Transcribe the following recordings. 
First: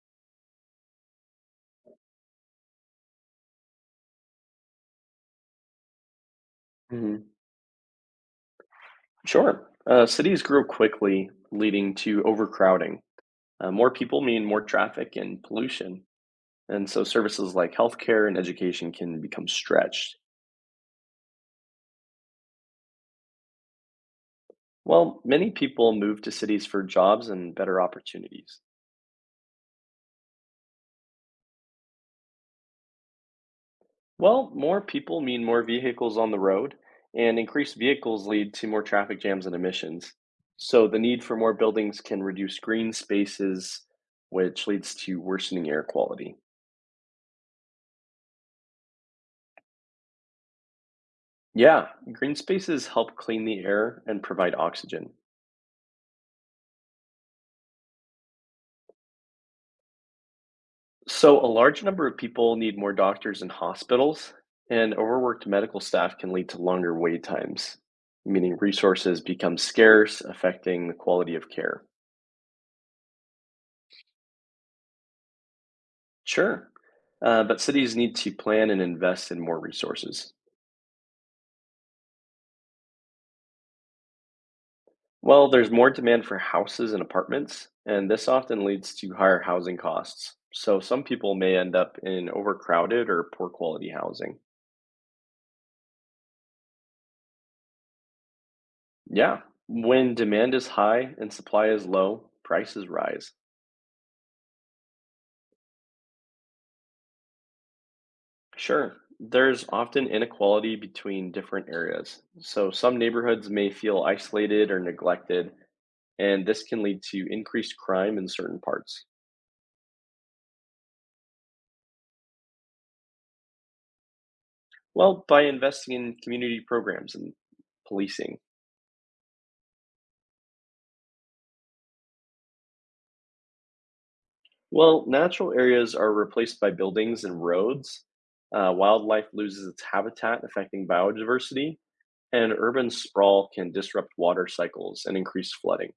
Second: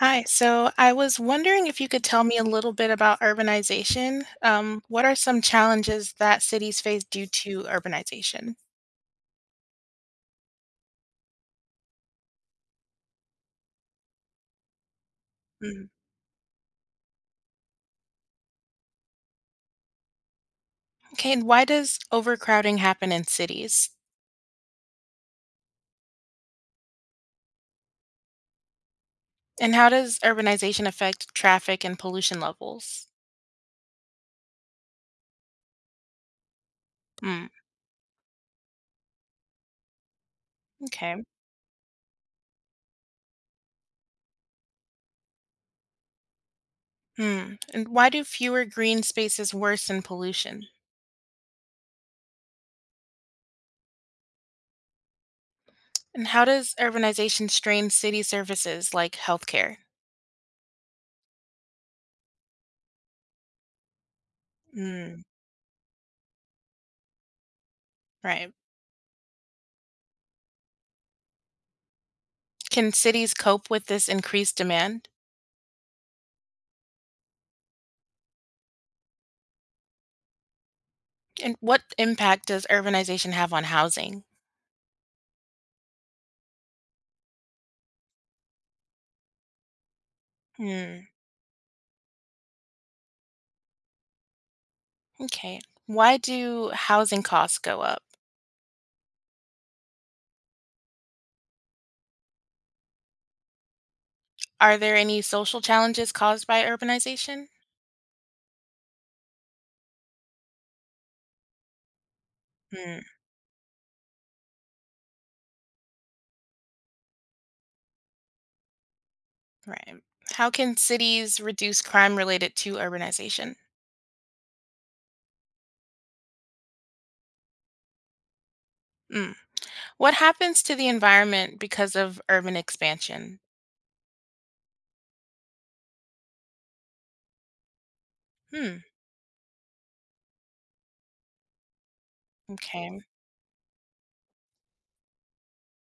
Hi. So I was wondering if you could tell me a little bit about urbanization. What are some challenges that cities face due Mhm. to urbanization? Sure. Cities grew quickly, leading to overcrowding. More people mean more traffic and Mm. pollution. And so services like healthcare and education can become stretched. Okay, and why does overcrowding happen in cities? Well, many people move to cities for jobs and better opportunities. And how does urbanization affect traffic and pollution levels? Well, more people mean more vehicles on the road, and Mm, increased vehicles lead to more traffic jams and emissions. So the okay. need for more buildings can reduce green spaces, which leads to worsening air quality. Mm. And why do fewer green spaces worsen pollution? Yeah, green spaces help clean the air and provide oxygen. And how does urbanization strain city services like healthcare? So, a large number of people need more doctors and hospitals, and Mm, overworked medical staff can lead to longer wait times, right. meaning resources become scarce, affecting the quality of care. Can cities cope with this increased demand? Sure, but cities need to plan and invest in more resources. And what impact does urbanization have on housing? Well, there's more demand for houses and apartments, and this often leads to higher housing costs. So, some Hmm. people may end up in overcrowded or poor quality housing. Okay. Why do housing costs go up? Yeah. When demand is high and supply is low, prices rise. Are there any social challenges caused by urbanization? Sure. There's often inequality between different areas. So some Hmm. neighborhoods may feel isolated or neglected, and this can lead to increased crime in certain parts. Right. How can cities reduce crime related to urbanization? Well, by investing in community programs and policing. Hmm. What happens to the environment because of urban expansion? Well, natural areas are replaced by buildings and roads. Hmm. Wildlife loses its habitat, affecting biodiversity, and urban Okay. sprawl can disrupt water cycles and increase flooding.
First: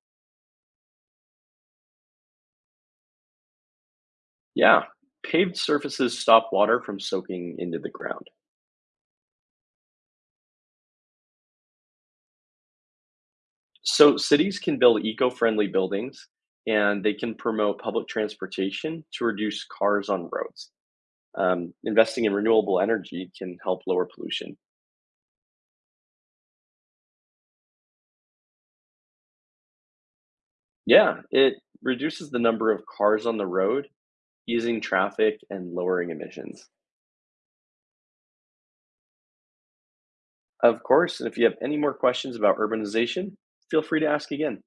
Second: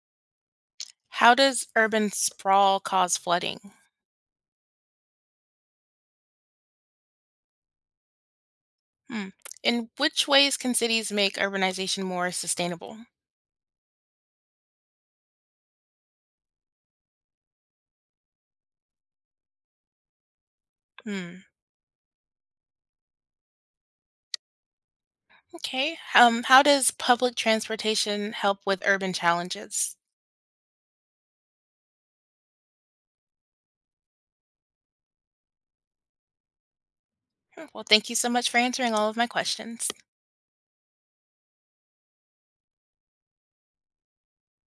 How does urban sprawl cause flooding? Yeah, paved surfaces stop water from soaking into the ground. Hmm. In which ways can cities make urbanization more sustainable? So cities can build eco friendly buildings and they can promote public transportation to reduce cars on roads. Hmm. Investing in renewable energy can help lower pollution. Okay. How does public transportation help with urban challenges? Yeah, it reduces the number of cars on the road, easing traffic and lowering emissions. Well, thank you so much for answering all of my questions. Of course, and if you have any more questions about urbanization, feel free to ask again.